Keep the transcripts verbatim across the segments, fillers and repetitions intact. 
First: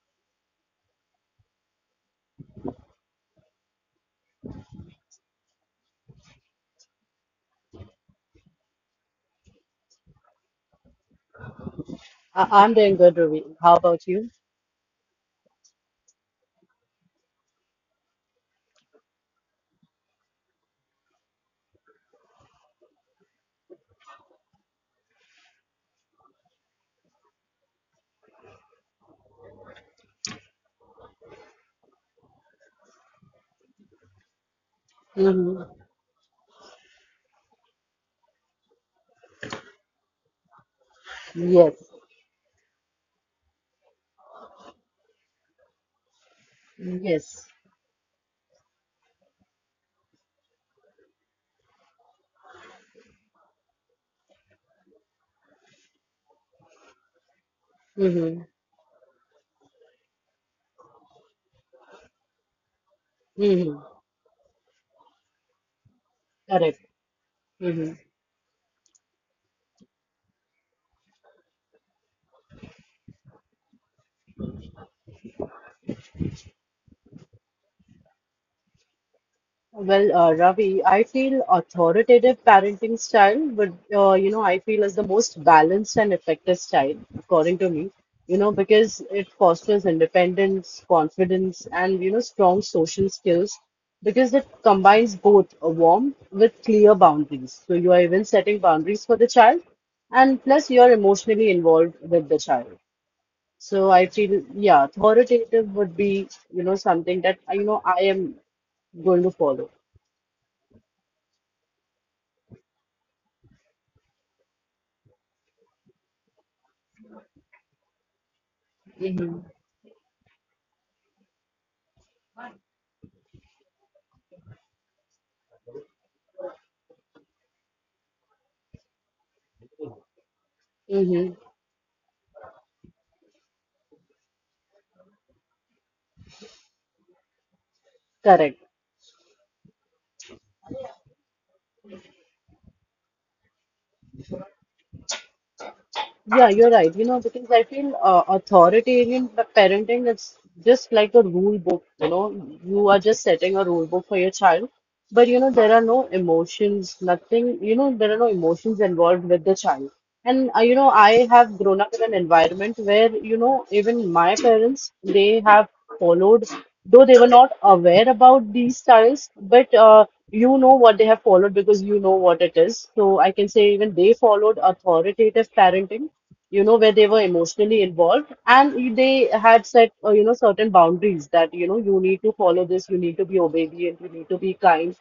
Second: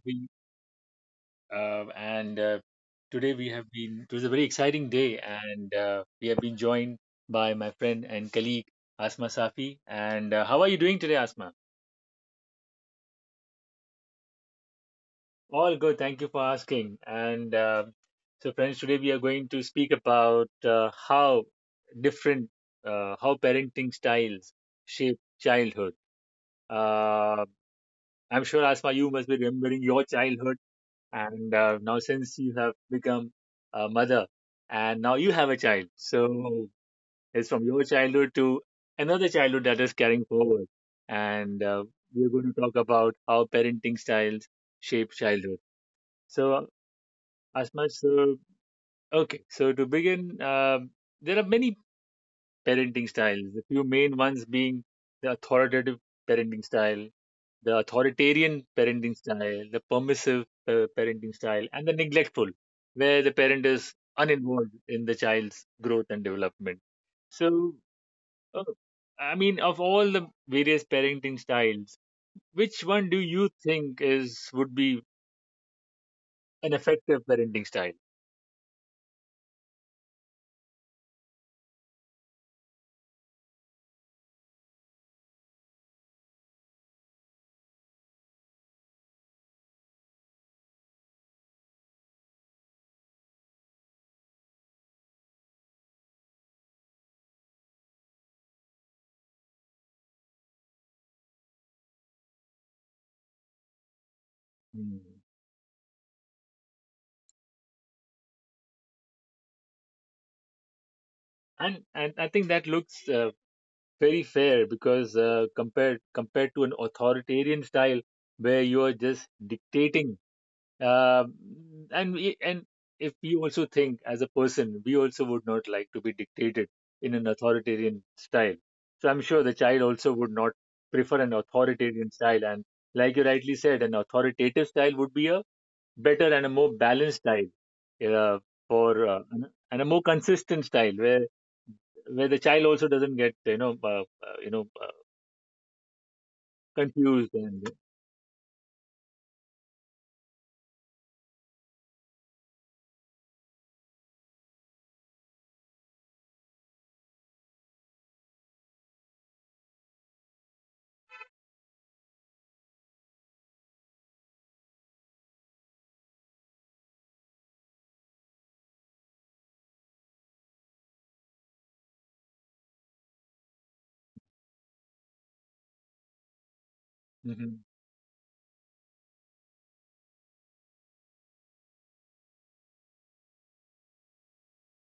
Ravi, uh, and uh, today we have been. It was a very exciting day, and uh, we have been joined by my friend and colleague Asma Safi. And uh, how are you doing today, Asma? I I'm doing good, Ruby. How about you? All good, thank you for asking. And uh, so, friends, today we are going to speak about uh, how different, uh, how parenting styles shape childhood. Uh, I'm sure, Asma, you must be remembering your childhood and uh, now since you have become a mother and now you have a Mm-hmm. child, so it's from your childhood to another childhood that is carrying forward, and uh, Yes. we're going to talk about how parenting styles shape childhood. So Yes. as much so, okay, so to begin, uh, there are many parenting styles, a few main ones being the authoritative parenting style, the Mm-hmm. authoritarian parenting style, the permissive uh, parenting style, and the neglectful, where the parent Mm-hmm. is uninvolved in the child's growth and Correct. development. So, Mm-hmm. uh, I mean, of all the various parenting styles, which one do you think is would be an effective parenting style? Well, uh, Ravi, I feel authoritative parenting style would, uh, you know, I feel is the most balanced and effective style, according to me, you know, because it fosters independence, confidence, and, you know, strong social skills because it combines both a warmth with clear boundaries. So you are even setting boundaries for the child, and plus you are emotionally involved with the child. So I feel, yeah, Hmm. authoritative would be, you know, something that, you know, I am going to follow. And and I think that looks uh, very fair, because uh, compared compared to an authoritarian style where you are just Mm-hmm. dictating. Um and we, and if you also think, as a person, we also would not like to be dictated in an authoritarian style. So I'm sure the child also would not prefer Mm-hmm. an authoritarian style. And like you rightly said, an authoritative style would be a better and a more balanced style, uh, Correct. for uh, an- and a more consistent style where where the child also doesn't get you know uh, uh, you know uh, Yeah, you're right. You know, confused because I and feel uh, authoritarian pa- parenting is just like a rule book. You know, you are just setting a rule book for your child, but you know, there are no emotions, nothing, you know, there are no emotions involved with the child. And uh, you know, I have grown up in an environment where, you know, even my parents, they have followed, though they were not aware about these styles, but uh, you know what they have followed because you know what it is. So I can say even they followed authoritative parenting, you know, where they were emotionally involved and they had set, uh, you know, certain boundaries that, you know, you need to follow this, you need to be obedient, you need to be kind.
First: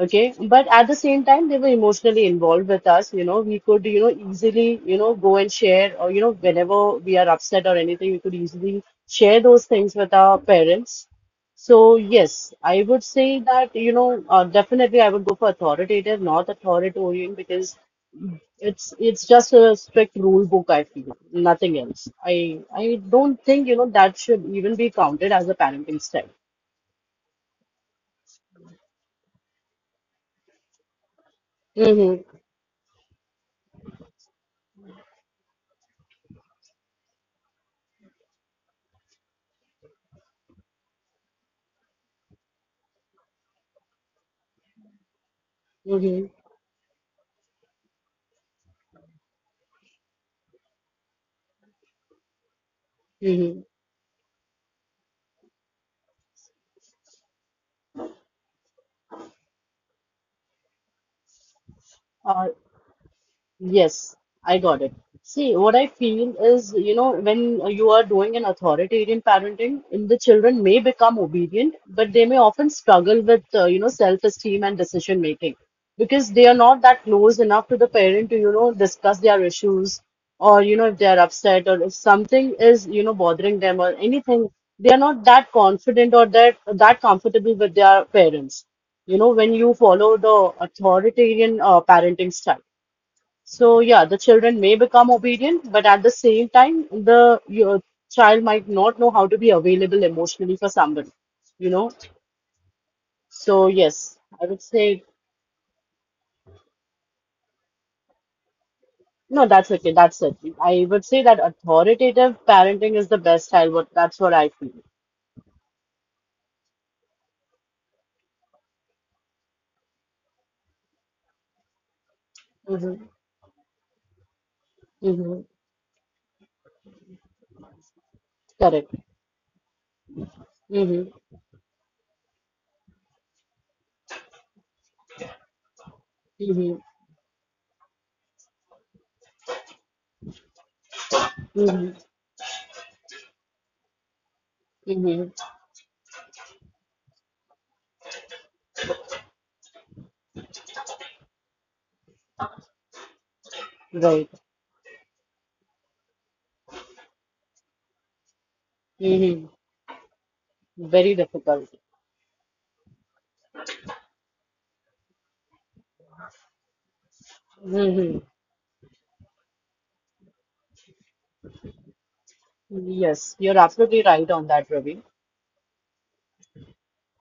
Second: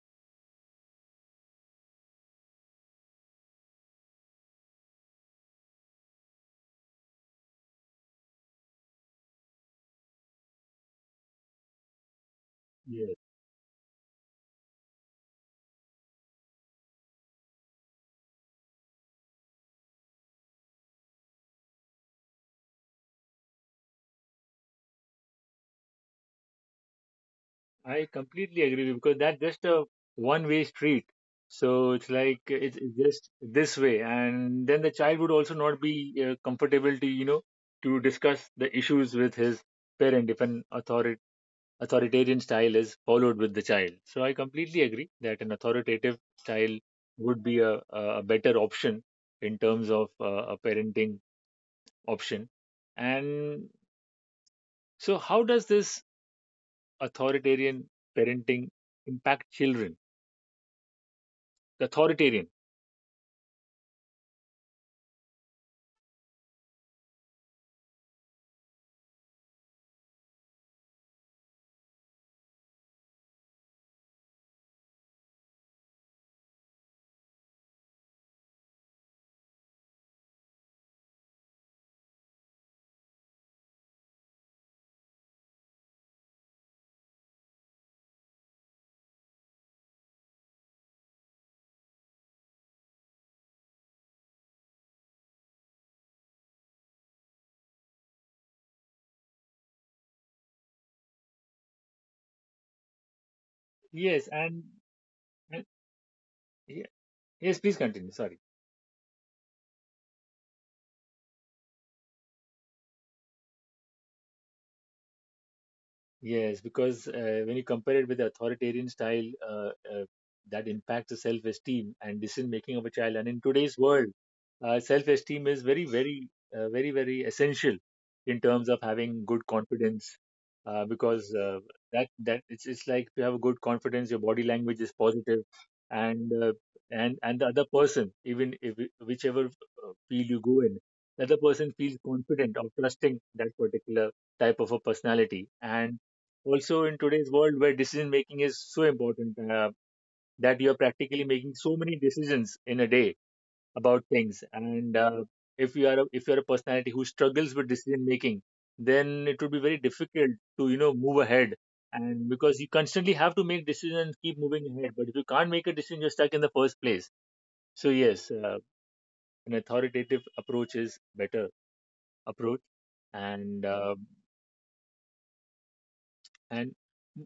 Okay. But at the same time, they were emotionally involved with us. You know, we could, you know, easily, you know, go and share, or, you know, whenever we are upset or anything, we could easily share those things with our parents. So, yes, I would Mhm. say that, you know, uh, definitely I would go for authoritative, not authoritarian, because it's it's just a strict rule book, I feel, nothing else. I I don't think, you know, that should even be counted as a parenting style. I completely agree with you, because that's just a one-way street. So it's Mm-hmm. like it's it's just this way, and then the child would also not be uh, comfortable to you know to discuss the issues with his parent if an authori authoritarian style is followed with the child. So I completely agree that an authoritative Mm-hmm. style would be a, a a better option in terms of uh, a parenting option. Mm-hmm. And so, how does this authoritarian parenting impact children? The authoritarian. Yes, I got it. See, what I feel is, you know, when you are doing an authoritarian parenting, in the children may become obedient, but they may often struggle with, uh, you know, self-esteem and decision making because they are not that close enough to the parent to, you know, discuss their issues or, you know, if they are upset or if something is, you know, bothering them or anything, they are not that confident or that that comfortable with their parents. You know, when you follow the authoritarian uh, parenting style. So yeah, the children may become obedient, but at the same time, the your child might not know how to be available emotionally for somebody, you know. So yes, yes I and, would say and- yeah, yes, please continue, sorry. no, that's okay, that's it. I would say that authoritative parenting is the best style. What That's what I feel. Yes, because uh, when you compare it with the authoritarian style, uh, uh, that impacts the self-esteem and decision-making of a hmm child. And in today's world, uh, hmm self-esteem is very, very, uh, very, very essential in terms of Correct. having good confidence, uh, hmm because uh, that that it's it's like if you have a good confidence, your body language is positive, and uh, hmm and and the other person, even if whichever uh, field you go in, the other person hmm feels confident or trusting that particular type of a hmm personality. And also in today's world where decision making is so important, uh, that you're practically making so many decisions in a day about Right. things. And uh, if you are a, if you're a personality who struggles with decision making, then it hmm would be very difficult to, you know, Very move ahead, difficult. and because you constantly have to make decisions, keep moving ahead, but if you can't make a decision, you're stuck in the first place. So hmm yes, uh, an authoritative approach is better approach. Yes, you're And uh, absolutely right on that, Ravi. and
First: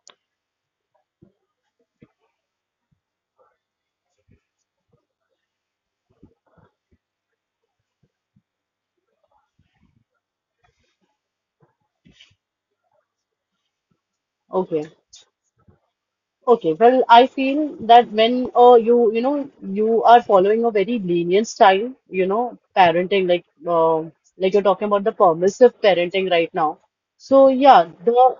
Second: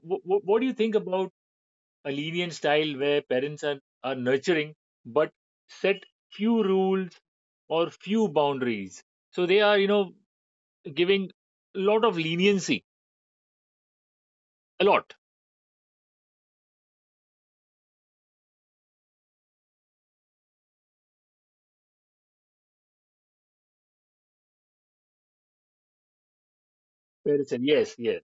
w- w- what do you think about a lenient style where parents are, are nurturing but set few rules or few boundaries? So they are, you know, giving a lot of leniency, a Okay. lot. Okay, well, I feel that when uh, you you know you are following a very lenient style, you know, parenting like uh, like you're talking about the permissive parenting right now. So Parents and yeah, yes, yes, the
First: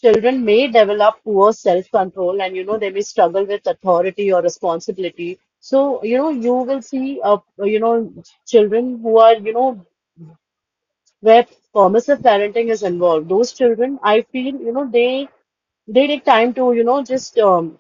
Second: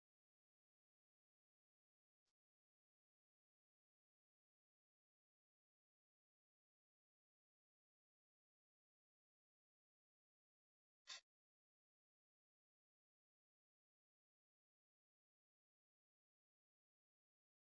children may develop poor self-control, and you know they may struggle with authority or responsibility. So you know you will see uh, you know children who are, you know, where permissive parenting is involved. Those children, I feel, you know, they they take time to, you know, just um,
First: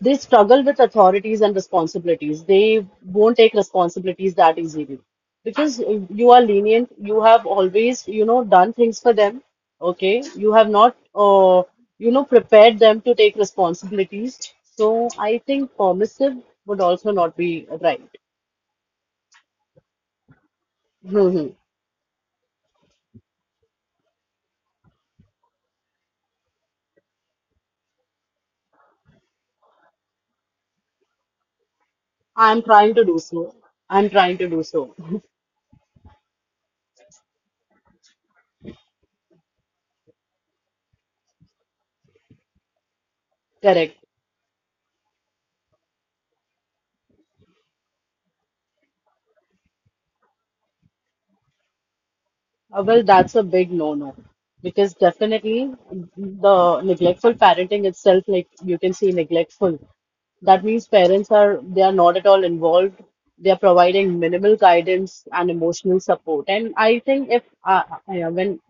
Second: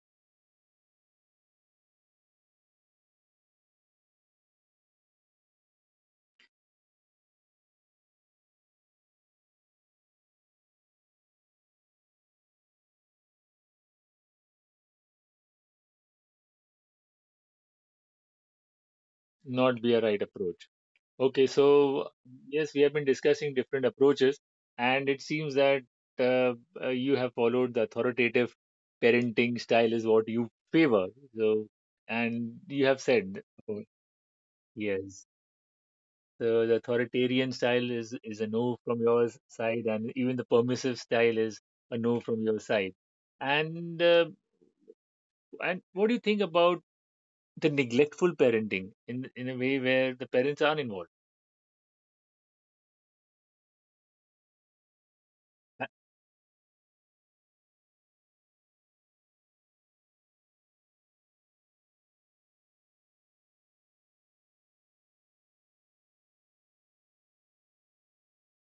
they struggle with authorities and responsibilities. They won't take responsibilities that easily because uh, you are lenient. You have always, you know, done things for them. Okay, you have not, uh, you know, prepared them to take responsibilities. So I think permissive would also not be right. not be a right approach. Okay, Mhm. so yes, we have been discussing different approaches, and it seems that uh, uh, you have followed the authoritative parenting style is what you favor. So, and I'm you trying have to do said, so. oh, I'm trying to do so. yes, the, the authoritarian style is is a no from your side, and even the permissive style is a no from your side. Correct. And uh, and what do you think about the neglectful parenting, in in a way where the parents aren't involved? Uh, well, that's a big no-no because definitely Uh, the neglectful parenting itself, like you can see neglectful. That means parents are they are not at all involved. They are providing minimal guidance and emotional support. And I think if uh, uh, yeah, when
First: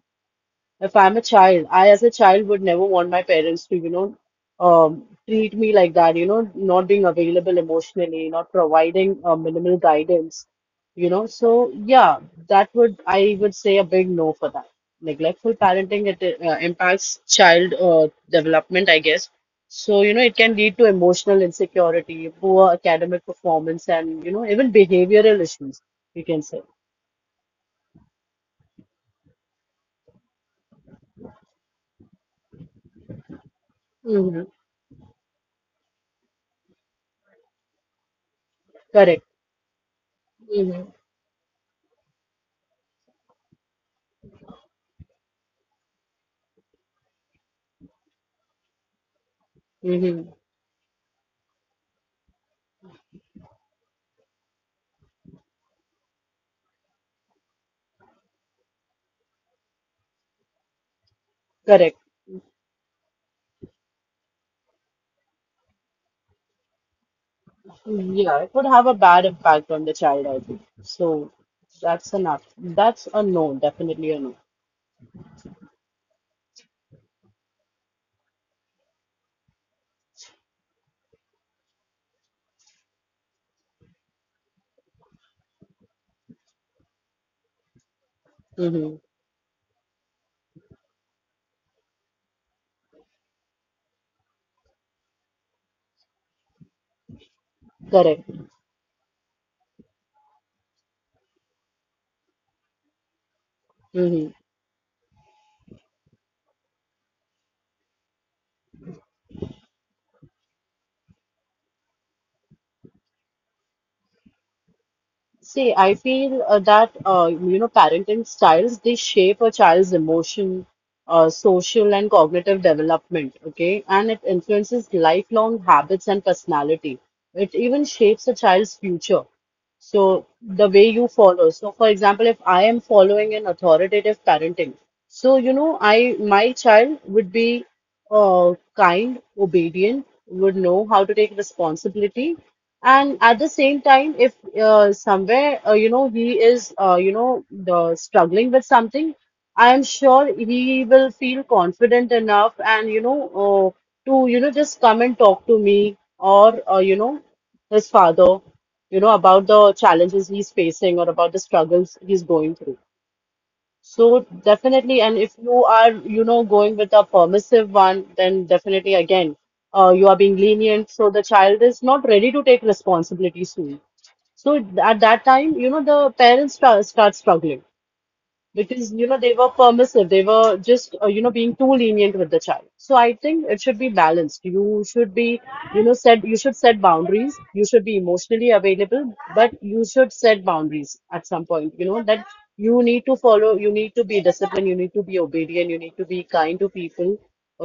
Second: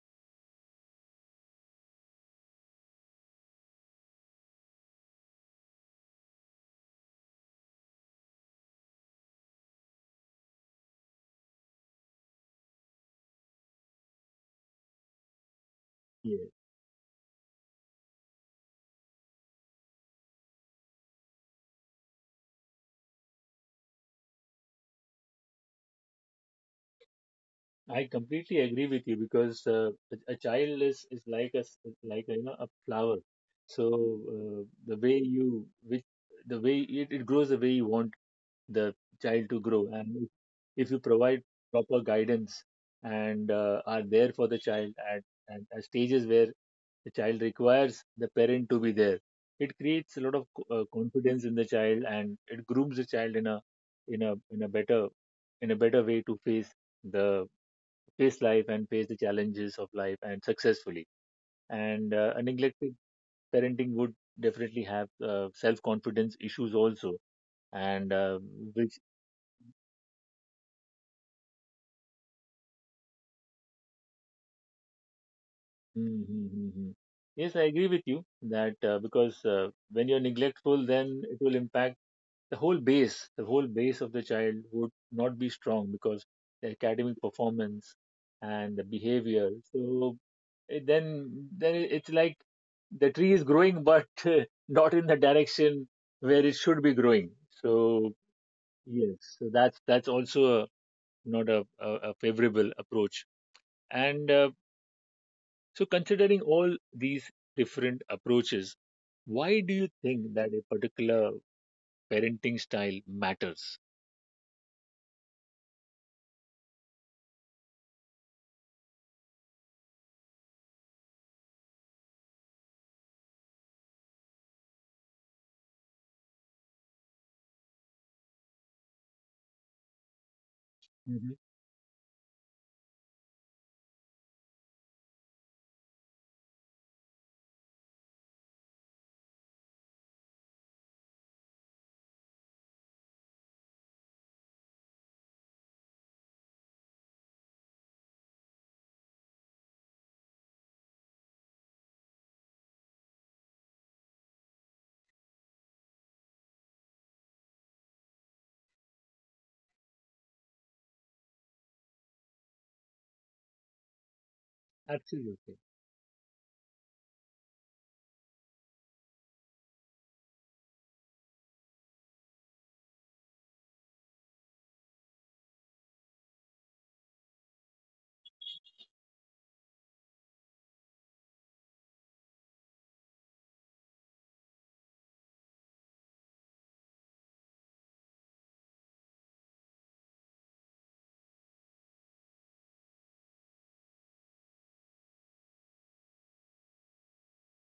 if I'm a child, I as a child would never want my parents to, you know, um, treat me like that, you know, not being available emotionally, not providing uh, minimal guidance, you know. So yeah, that would, I would say, a big no for that. Neglectful parenting, it uh, Yes. impacts child uh, development, I guess. So, you know, it can lead to emotional insecurity, poor academic performance, and, you know, even behavioral issues, you can say. I completely agree with you, because uh, a, a child is, is like a s- like a, you know, a flower. So hmm uh, the way you which the way it, it grows the way you want the Correct. child to grow, and if, hmm if you provide proper guidance and uh, are there for the child at, at, at stages where the child requires the parent to be there, it creates hmm a lot of co- uh, confidence in the child, and it grooms the child in a in a in a better, in a better way to face the face life and face the challenges of life, and successfully. Correct. And uh, a neglected parenting would definitely have uh, self confidence issues also. And Yeah, uh, it would have a which, bad impact on the child, I think. So that's enough. That's a no, definitely a no. mm, mm, mm, mm. yes, I agree with you that uh, because uh, when you're neglectful, then it will impact the whole base, the whole base of the child would not be strong, because the academic performance and the hmm behavior. So it, then, then it's like the tree is growing, but uh, not in the direction where it should be growing. So Correct. yes, so that's that's also a, not a, a, a favorable approach. And hmm uh, so, considering all these different approaches, why do you think that a particular parenting style matters? See, I feel uh, that uh, you know, parenting styles they shape a child's emotion, uh, social and cognitive development. Okay, and it influences lifelong habits and personality. It even shapes a child's future. So the way you follow. So for example, if I am following an authoritative parenting, so you know, I my child would be uh, kind, obedient, would know how to take responsibility, and at the same time, if uh, somewhere uh, you know he is uh, you know the struggling with something, I am sure he will feel confident enough and you know uh, to, you know, just come and talk to me or uh, you know his father, you know, about the challenges he's facing or about the struggles he's going through. So definitely, and if Absolutely. you are, you know, going with a permissive one, then definitely again, uh, you are being lenient. So the child is not ready to take responsibility soon. So at that time, you know, the parents start, start struggling because you know they were permissive, they were just, uh, you know, being too lenient with the child. So I think it should be balanced. You should be, you know, set you should set boundaries, you should be emotionally available, but you should set boundaries at some point, you know, that you need to follow, you need to be disciplined, you need to be obedient, you need to be kind to people.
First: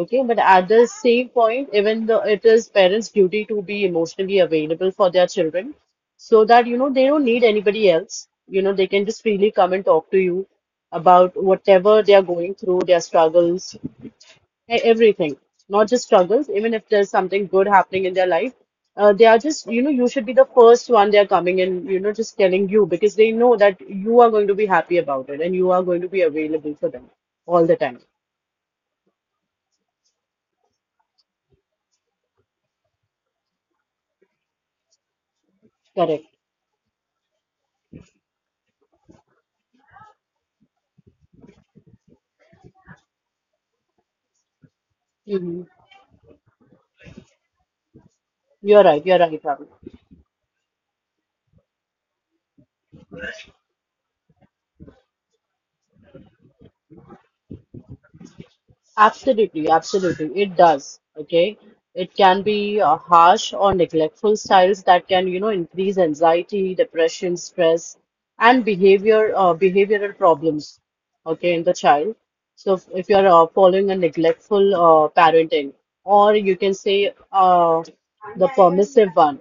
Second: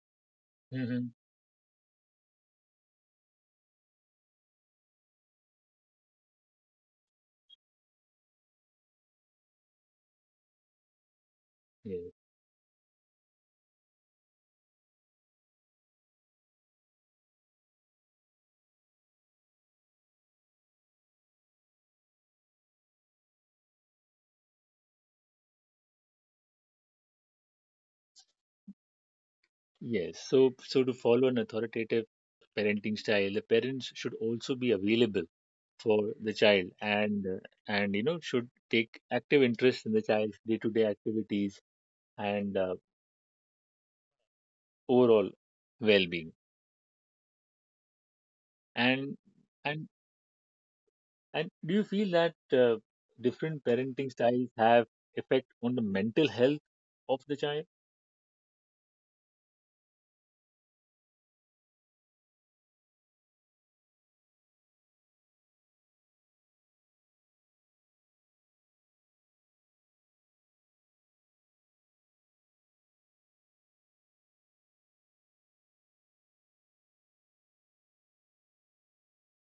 Okay, but at the Hmm. same point, even though it is parents duty to be emotionally available for their children, so that you know they don't need anybody else, you know, they can just freely come and talk to you about whatever Yes. they are going through, their struggles, e- everything. Not just struggles, even if there's something good happening in their life, uh, they are just, you know, you should be the first one they are coming and, you know, just telling you, because they know that you are going to be happy about it and you are going to be available for them all the time. Yes. So, so to follow an authoritative parenting style, the parents should also be available for Correct. the child, and uh, and you know, should take active interest in the child's day-to-day activities and uh, overall hmm well-being. You're right. And You're right, Ravi. and and do you feel that uh, different parenting styles have effect on the mental health of the child? Absolutely, absolutely. It does. Okay. It can be uh, harsh or neglectful styles that can, you know, increase anxiety, depression, stress, and behavior uh, behavioral problems. Okay, in the child. So if, if you're uh, following a neglectful uh, parenting, or you can say uh, the permissive one.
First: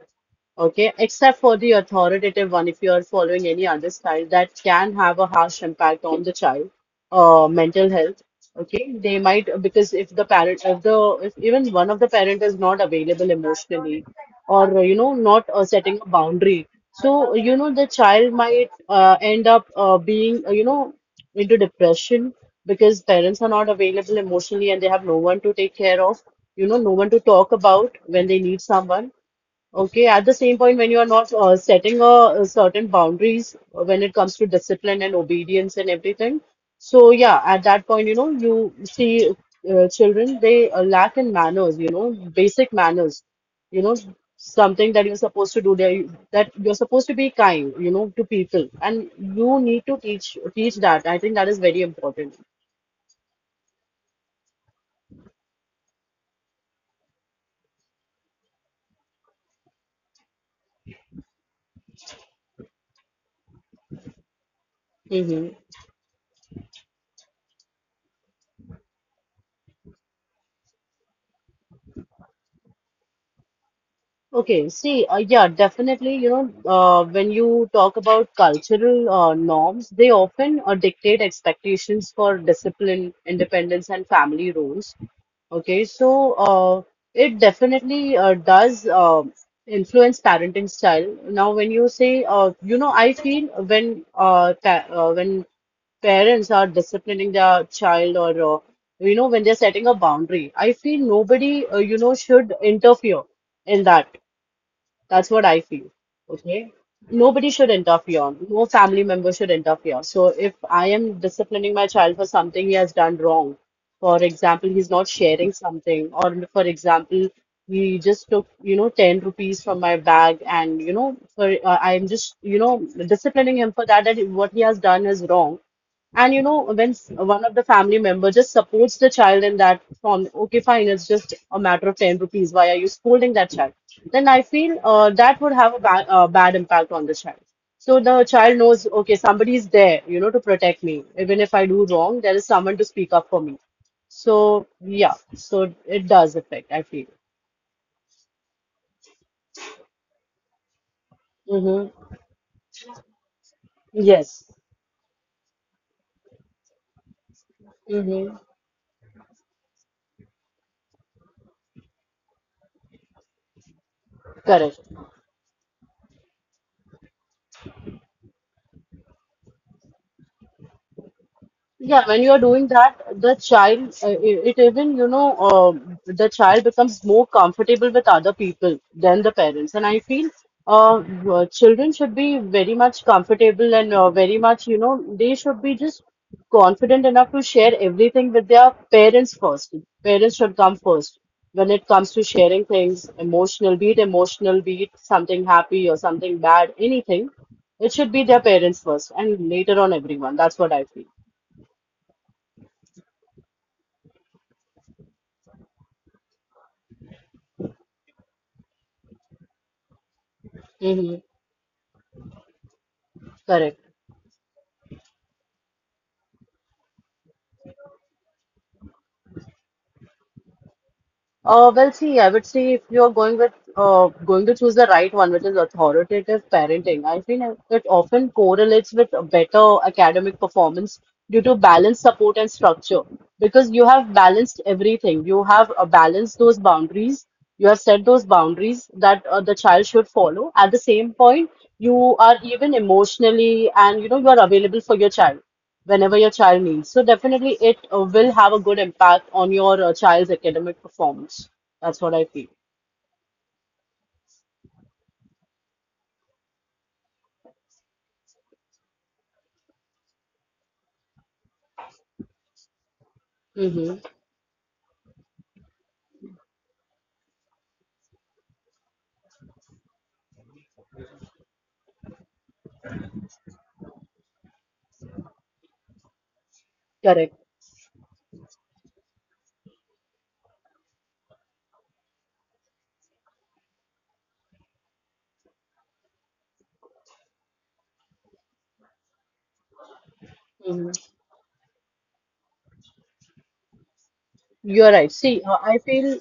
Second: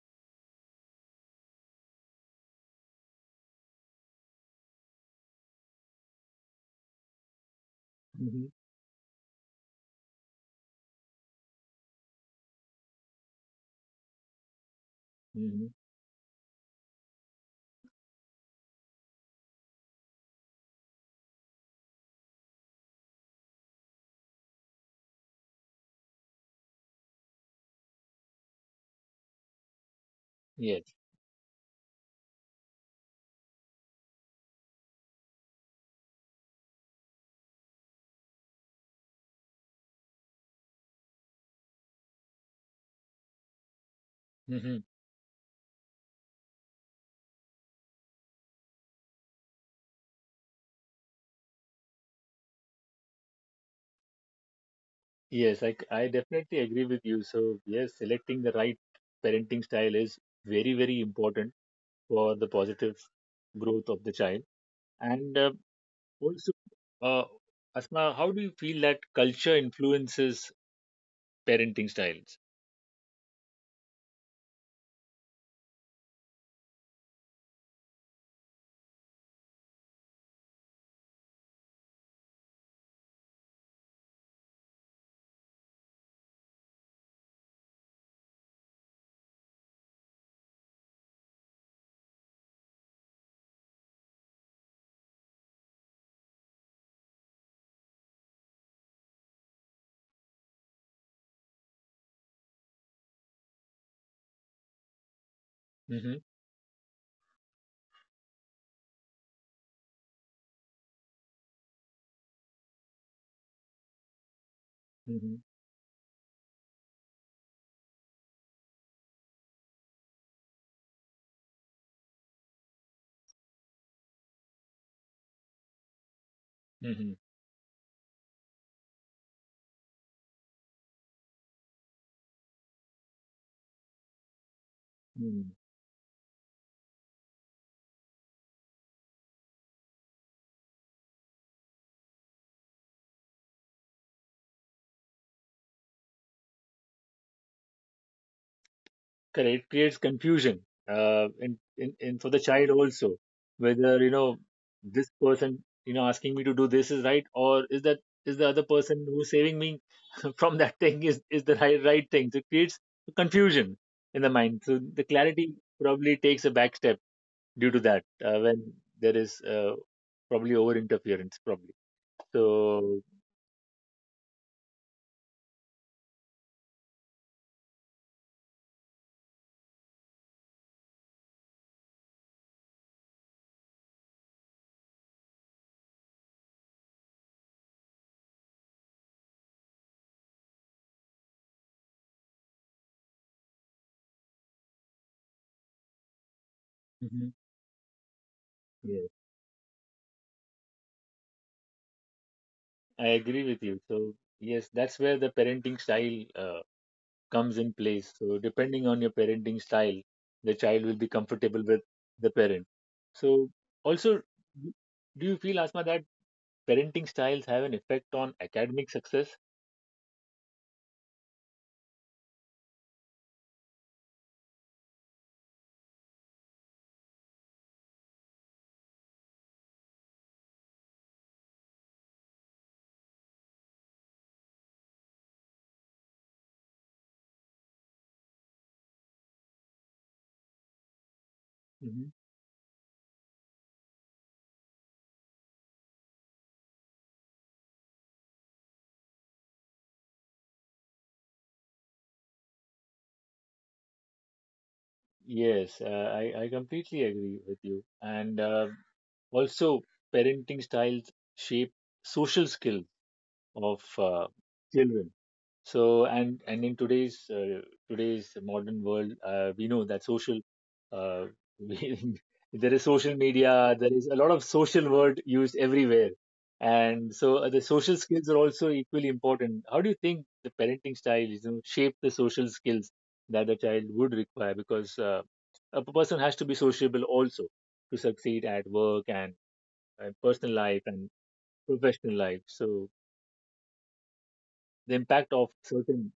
Okay, except for the authoritative one, if you are following any other style, that can have a harsh impact on the child, uh, mental health. Hmm. Okay, they might, because if the parent, if the if even one of the parent is not available emotionally, or you know, not uh, Hmm. setting a boundary, so you know the child might uh, end up uh, being, uh, you know, into depression because parents are not available emotionally and they have no one to take care of, you know, no one to talk about when they need someone. Okay, at the same point, when Yes. you are not uh, setting a, a certain boundaries uh, when it comes to discipline and obedience and everything, so yeah, at that point, you know, you see uh, children, they uh, lack in manners, you know, basic manners, you know, Mm-hmm. something that you're supposed to do there, that you're supposed to be kind, you know, to people, and you need to teach teach that. I think that is very important. Yes, I, I definitely agree with you. So, yes, selecting the right parenting style is very, very important for the positive growth of the child. And uh, also, uh, Asma, how do you feel that culture influences parenting styles? Okay, see, uh, yeah, definitely, you know, uh, when you talk about cultural uh, norms, they often uh, dictate expectations for discipline, independence, and family roles. Okay, so uh, it definitely uh, does uh, influence parenting style. Now, when you say, uh, you know, I feel when uh, pa uh, when parents are disciplining their child or uh, you know when they're setting a boundary, I feel nobody uh, you know should interfere in that that's what I feel. Mm-hmm, Okay. Nobody should interfere. No family member should interfere. So if I am disciplining my child for something he has done wrong, for example, he's not mm-hmm, sharing something, or for example, he just took, you know, ten rupees from my bag, and, you know, for uh, I'm just, you know, disciplining him for that, that what he has done is wrong. And you know, when s- mm-hmm, one of the family member just supports the child in that form, okay, fine, it's just a matter of ten rupees. Why are you scolding that child? Then I feel uh, that mm-hmm. would have a ba uh, bad impact on the child. So the child knows, okay, somebody is there, you know, to protect me. Even if I do wrong, there is someone to speak up for me. So yeah, so it does affect, I feel. Correct. It creates confusion uh, in, in, Mm-hmm. in for the child also, whether, you know, Yes. this person, you know, asking me to do this is right, or is that Mm-hmm. is the other person who's saving me from that thing is, is the right, right thing. So it creates confusion in the mind. Correct. So the clarity probably takes a back step due to that uh, when there is uh, probably over interference, probably. Yeah, when you are doing that, So, the child, uh, i- it even, you know, uh, the child becomes more comfortable with other people than the parents. And I feel uh, uh, children should be very much comfortable and uh, very much, you know, they should be just confident enough to share everything with their parents first. Parents should come first when it comes to sharing things, emotional, be it emotional, be it something happy or something bad, anything. Mhm. It should be their parents yes, first and later on everyone. That's what I feel. I agree with you. So, yes, that's where the parenting style uh, comes in place. So, depending on your parenting style, the child will be Hmm. comfortable with the parent. So, Correct. also, d- do you feel, Asma, that parenting styles have an effect on academic success? Uh, well, see, I would say if you're going with uh, going to choose the right one, which is authoritative parenting, I think it often correlates with a better academic performance due to balanced support and structure. Because you have balanced everything, you have uh, balanced those boundaries, you have set those boundaries that uh, the child should follow. At the same point, Hmm. you are even emotionally and you know you are available for your child whenever your child needs. So definitely it uh, will have a good impact on your uh, child's academic performance. That's what I feel. Yes, uh, I, I completely agree with you. And uh, also, parenting styles shape social skills of Mm-hmm. uh, children. So and and in today's uh, today's modern world, uh, we know that social uh, we, there is social media, there is a lot of social word used everywhere, and Correct. so uh, the social skills are also equally important. How do you think the parenting style is, you know, shape the social skills that the child would require? Because uh, a person has to be sociable also to succeed at work and uh, personal life Hmm. and professional life. So You're the right. impact See, of uh, I certain feel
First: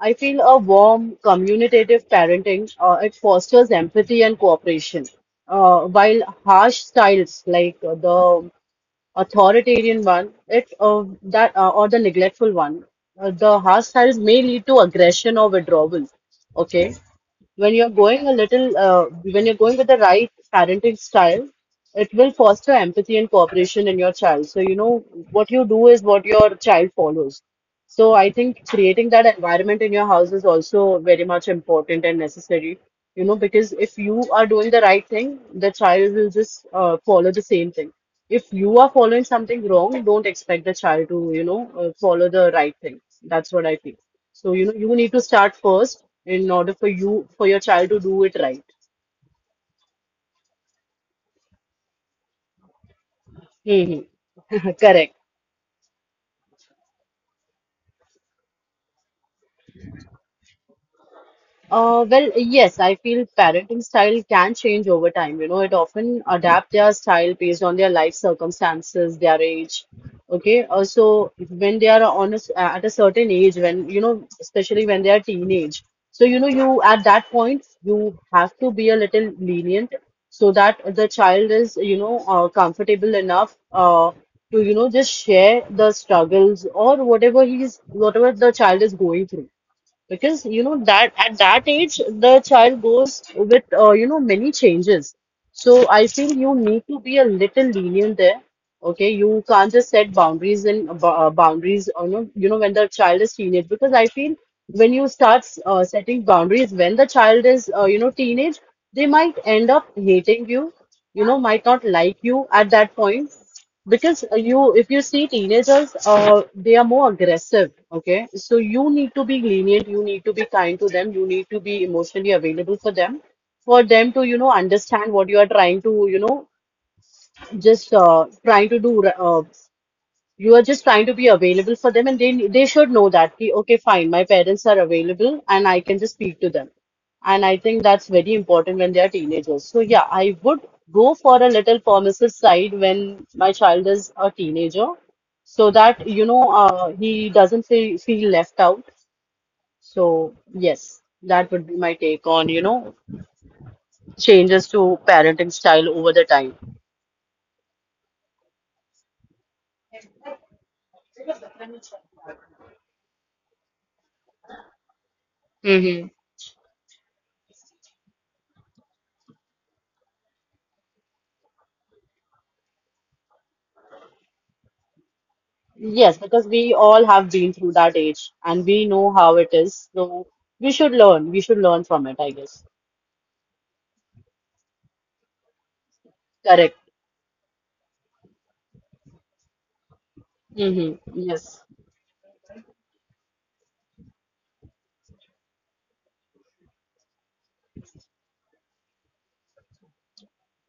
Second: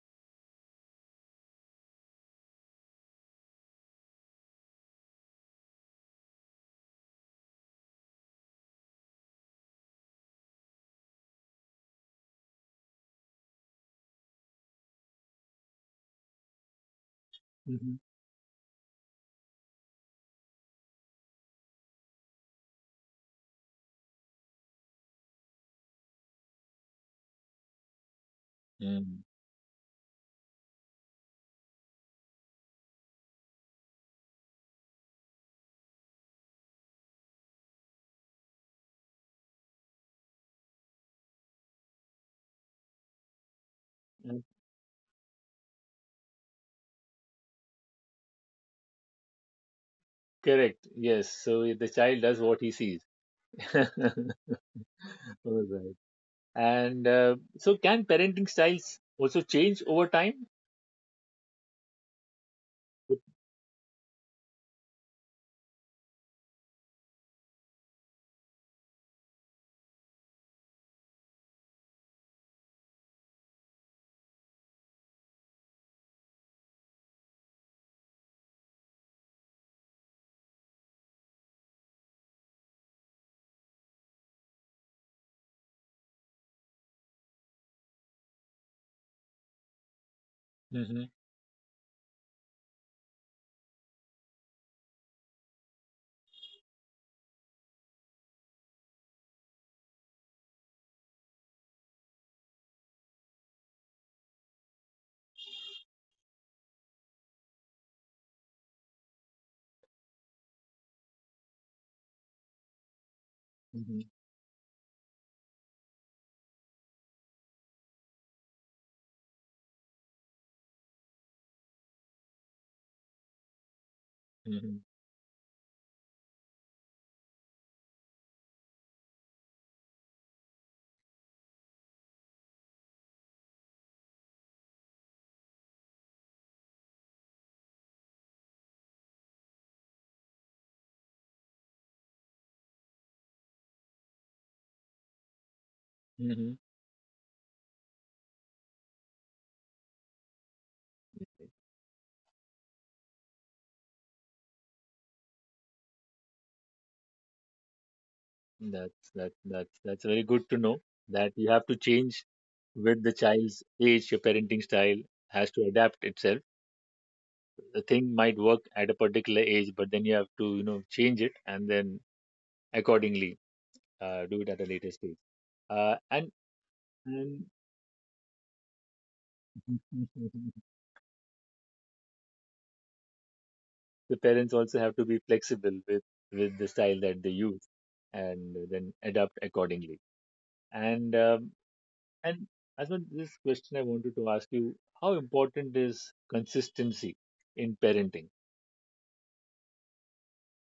I feel a warm, communicative parenting. Uh, it fosters empathy and cooperation. Uh, while harsh styles like uh, the authoritarian one, it uh, that uh, or the neglectful one. Uh, the harsh styles may lead to aggression or withdrawal. Okay, when you're Mhm. going a little, uh, when you're going with the right parenting style, it will foster empathy and cooperation in your child. So you know what you do is what your child follows. So I think creating that environment in your house is also very much important and necessary, you know, because if you are doing the right thing, the child will just uh, follow the same thing. If you are following something wrong, don't expect the child to, you know, uh, follow the right thing. That's what I think. Mm. So, you know, you need to start first in order for you, for your child to do it right. Correct. Yes. So the child does what he sees. All Hmm. Correct. right. And uh, so, can parenting styles also change over time? Uh, well, yes, I feel parenting style can change over time. You know, it often adapt their style based on their life circumstances, their age. Okay, also when they are on a, s- uh, at a certain age, when you know, especially when they are teenage. So you know, you at that point you have to be a little lenient so that the child is you know uh, comfortable enough uh, to you know just share the struggles or whatever he's whatever the child is going through because you know Mm-hmm, that at that age the child goes with uh, you know many changes. So I feel you need to be a little lenient there. Okay, you can't just set boundaries and uh, bou- uh, boundaries. uh, You know, you know when the child is teenage because I feel when you start uh, setting boundaries when the child is uh, you know teenage they might end up hating you. You know, might not like you at that point. mm-hmm, Because uh, you, if you see teenagers, uh, they are more aggressive, okay? So you need to be lenient, you need to be kind to them, you need to be emotionally available for them, for them to, you know, mm-hmm, understand what you are trying to, you know, just uh, trying to do. Uh, you are just trying to be available for them and they they should know that कि, okay fine my parents are available and I can just speak to them and I think that's very important when they are teenagers so yeah I would go for a little permissive side when my child is a teenager so that you know mm-hmm. uh, he doesn't feel, feel left out so yes that would be my take on you know changes to parenting style over the That's that that's that's very good to know that you have to change with the child's age. Your parenting style has to adapt time. itself. The thing might work at a particular age, but then you have to, you know, change it, and then accordingly uh, do it at a later stage. Uh, Yes, and because we all have and been through that age and we know how it is. So we should learn. We should learn from it, I guess. the parents also have to be flexible with with the Correct. style that they use, and then adapt accordingly. Hmm. And um, Yes. and as well, this question I wanted to ask you, how important is consistency in parenting?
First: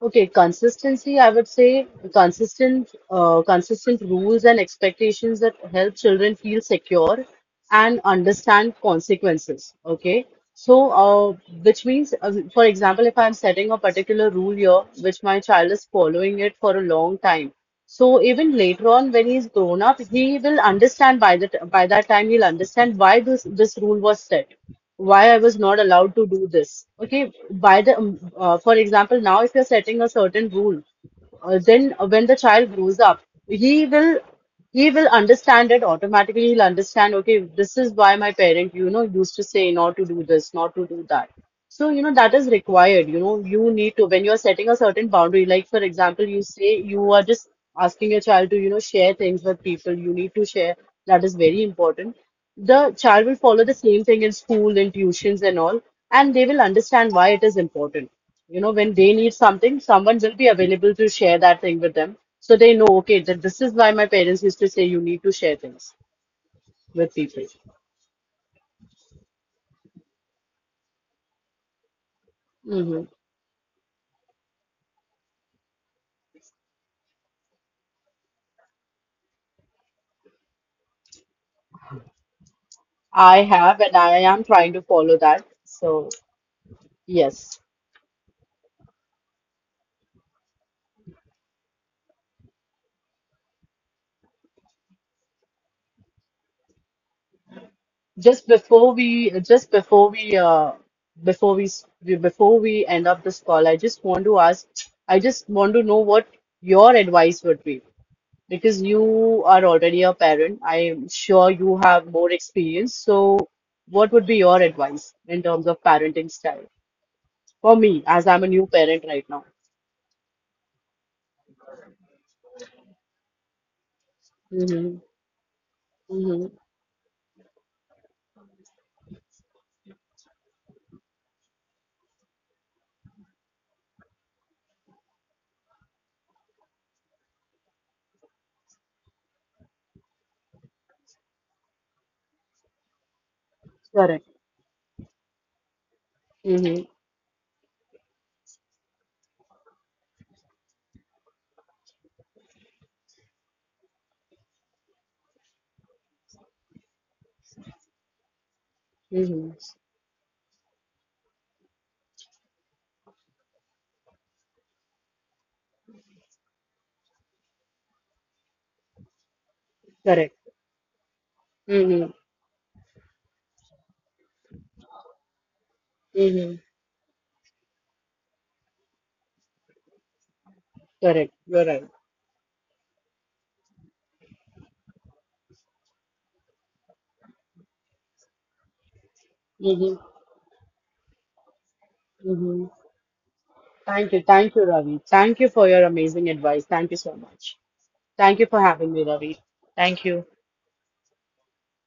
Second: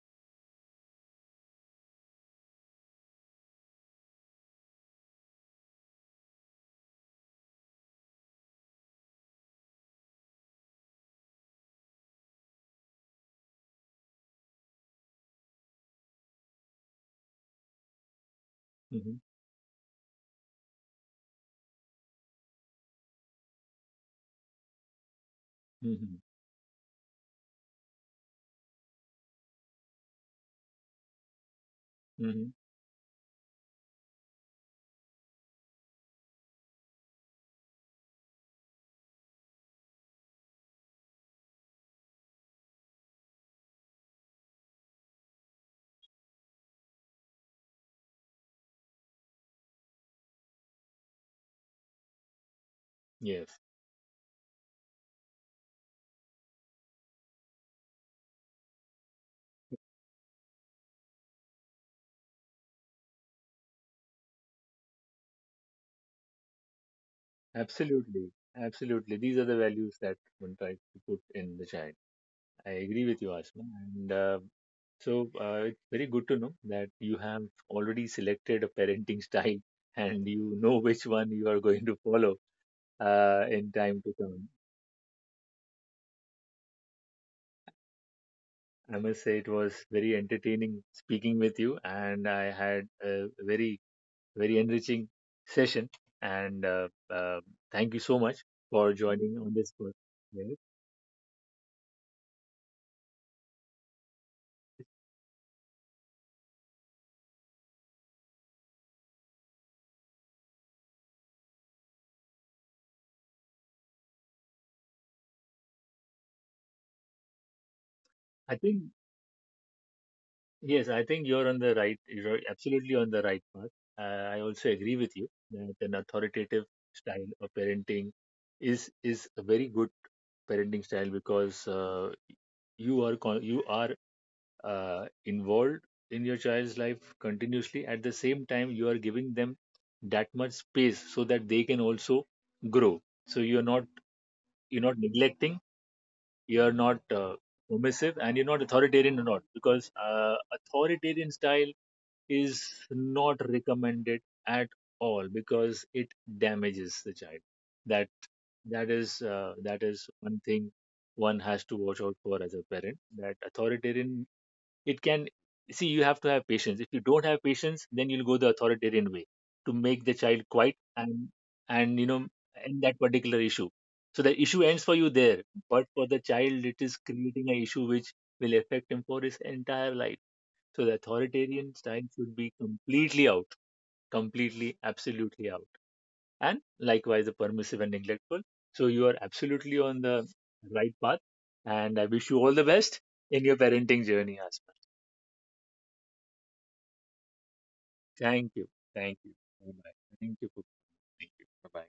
Okay, consistency, I would say consistent, uh, consistent rules and expectations that help children feel secure and understand consequences. Okay. So, uh, which means, uh, for example, if I'm setting a particular rule here, which my child is following it for a long time. So even later on, Hmm. when he's grown up, he will understand by that by that time he'll understand why this this rule was set, why I was not allowed Hmm. to do this. Okay, by the um, uh, for example, now if you're setting a certain rule, uh, then when the Hmm. child grows up, he will he will understand it automatically. He'll understand, okay, this is why my parent, you know, used to say not to do this, not to do that. So, you know, that is required. You know, you need to, when you're setting a certain boundary, like for example, you say you are just asking your child to, you know, share things with people, you need to share. That is very important. The child will Yes. follow the same thing in school, in tuitions and all, and they will understand why it is important. You know, when they need something, someone will be available to share that thing with them. So they know, okay, that this is why my parents used to say you need to share things with people. Absolutely, absolutely, these are the values that one tries to put in the child. I Hmm. agree with you, Asma. And uh, so uh, it's very good to know that you have already selected a parenting style, and you know which one you are going to follow I uh, in have, and time to I am come. trying to follow that. So. Yes. I must say it was very entertaining speaking with you, and I had a very, very enriching session. And uh, uh, thank you so much Just for before we, joining on this. just Pod- before we, yes. uh, before we, s- we- Before we end up this call, I just want to ask, I just want to know what your advice would be because you are already a parent. I'm sure you have more experience. So, what would be your advice in terms of parenting style for me, as I'm a I new think parent right now? yes, I think you're on the right, you're absolutely on the right path. Uh, I also agree Mm-hmm. with you that an Mm-hmm. authoritative style of parenting is is a very good parenting style, because uh, you are con- you are uh, involved in your child's life continuously. At the same time, you are giving them that much space so that they can also grow. So you're not Correct. you're not neglecting, you're Mm-hmm. not uh, permissive, and you're not authoritarian, or not, because uh, authoritarian style is not recommended at all, because it damages the child. That that is uh, Mm-hmm. that is one thing one has to watch out for as a parent, that authoritarian, it can, see, you have to have patience. If you don't have patience, then you'll go the authoritarian way to make the Correct. child quiet and and you Mm-hmm. know, end that particular issue. So the issue ends for you there, but for the Mm-hmm. child it is creating an issue which will affect him for his entire life. So the Correct. You're authoritarian right. style should be completely out, completely absolutely out, and likewise the permissive and neglectful. So you are absolutely on the right path, and I wish you all the Mm-hmm. best in your parenting Thank you. journey, Thank you, Asma. Ravi. Thank you for your amazing advice. Thank you so much. Thank you Thank for you. having me, Thank you. Ravi. Bye-bye. Thank you. Thank you. For- thank you. Bye-bye.